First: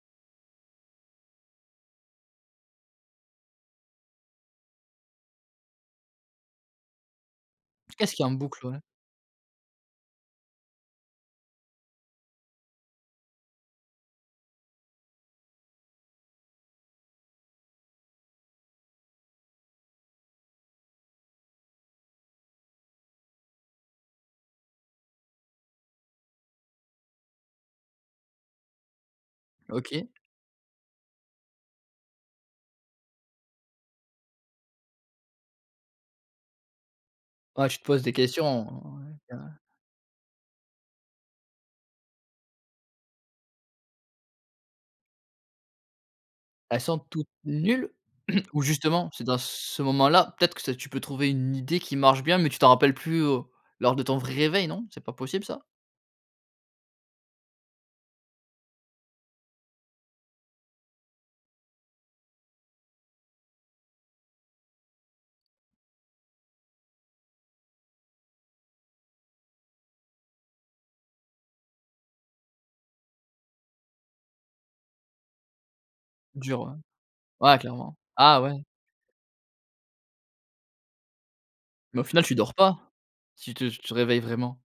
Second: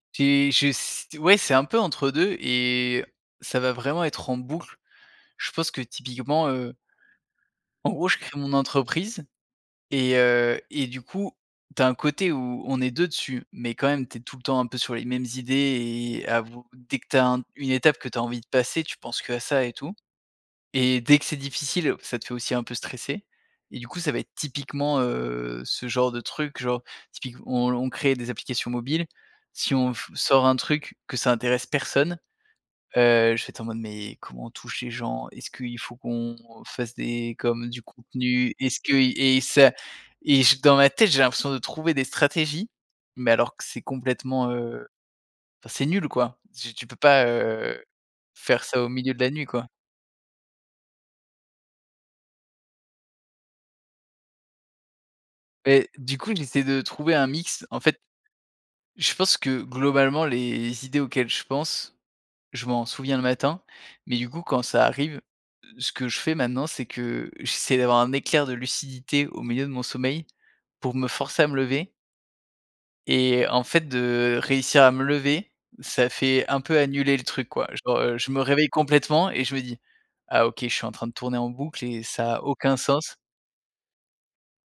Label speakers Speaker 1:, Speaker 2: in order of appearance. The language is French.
Speaker 1: J'ai je s ouais, c'est un peu entre 2 et ça va vraiment être en boucle. Je pense que, typiquement, heu en gros,
Speaker 2: Qu'est-ce
Speaker 1: je
Speaker 2: qu'il y a en
Speaker 1: crée mon
Speaker 2: boucle, ouais?
Speaker 1: entreprise et heu et du coup, tu as un côté où on est 2 dessus mais quand même, tu es tout le temps un peu sur les mêmes idées et avoue dès que tu as un une étape que tu as envie de passer, tu penses qu'à ça et tout et dès que c'est difficile, ça te fait aussi un peu stresser et du coup, ça va être typiquement, heu, ce genre de truc, genre, typique où on on crée des applications mobiles, si on
Speaker 2: OK.
Speaker 1: f sort un truc, que ça intéresse personne, heu, je vais être en mode: «Mais comment on touche les gens? Est-ce qu'il faut qu'on fasse des
Speaker 2: Ouais,
Speaker 1: comme
Speaker 2: tu
Speaker 1: du
Speaker 2: te pose des
Speaker 1: contenu?
Speaker 2: questions,
Speaker 1: Est-ce que?»
Speaker 2: ouais, c'est
Speaker 1: et
Speaker 2: vrai.
Speaker 1: ça et je dans ma tête, j'ai l'impression de trouver des stratégies mais alors que c'est complètement, heu, enfin, c'est nul, quoi, tu
Speaker 2: Elles
Speaker 1: tu peux
Speaker 2: sont
Speaker 1: pas,
Speaker 2: toutes
Speaker 1: heu,
Speaker 2: nulles ou
Speaker 1: faire ça au
Speaker 2: justement
Speaker 1: milieu de
Speaker 2: c'est
Speaker 1: la
Speaker 2: dans
Speaker 1: nuit, quoi.
Speaker 2: ce moment-là, peut-être, c'est que tu peux trouver une idée qui marche bien mais tu t'en rappelles plus, heu, lors de ton vrai réveil, non, c'est pas possible ça?
Speaker 1: Mais du coup, j'essaie de trouver un mix, en fait, je pense que globalement les idées auxquelles je pense, je m'en souviens le matin mais du coup quand ça arrive, ce que je fais, maintenant, c'est que j'essaie d'avoir un éclair de lucidité au milieu de mon sommeil pour me forcer à me lever et en fait, de réussir à me lever, ça fait
Speaker 2: Dur,
Speaker 1: un peu annuler le
Speaker 2: ouais,
Speaker 1: truc,
Speaker 2: ouais,
Speaker 1: quoi,
Speaker 2: clairement.
Speaker 1: genre, heu, je
Speaker 2: Ah
Speaker 1: me
Speaker 2: ouais!
Speaker 1: réveille complètement et je me dis: «Ah! OK, je suis en train de tourner en boucle
Speaker 2: Mais au
Speaker 1: et
Speaker 2: final,
Speaker 1: ça
Speaker 2: tu
Speaker 1: a
Speaker 2: dors
Speaker 1: aucun
Speaker 2: pas,
Speaker 1: sens».
Speaker 2: si tu tu te réveilles vraiment?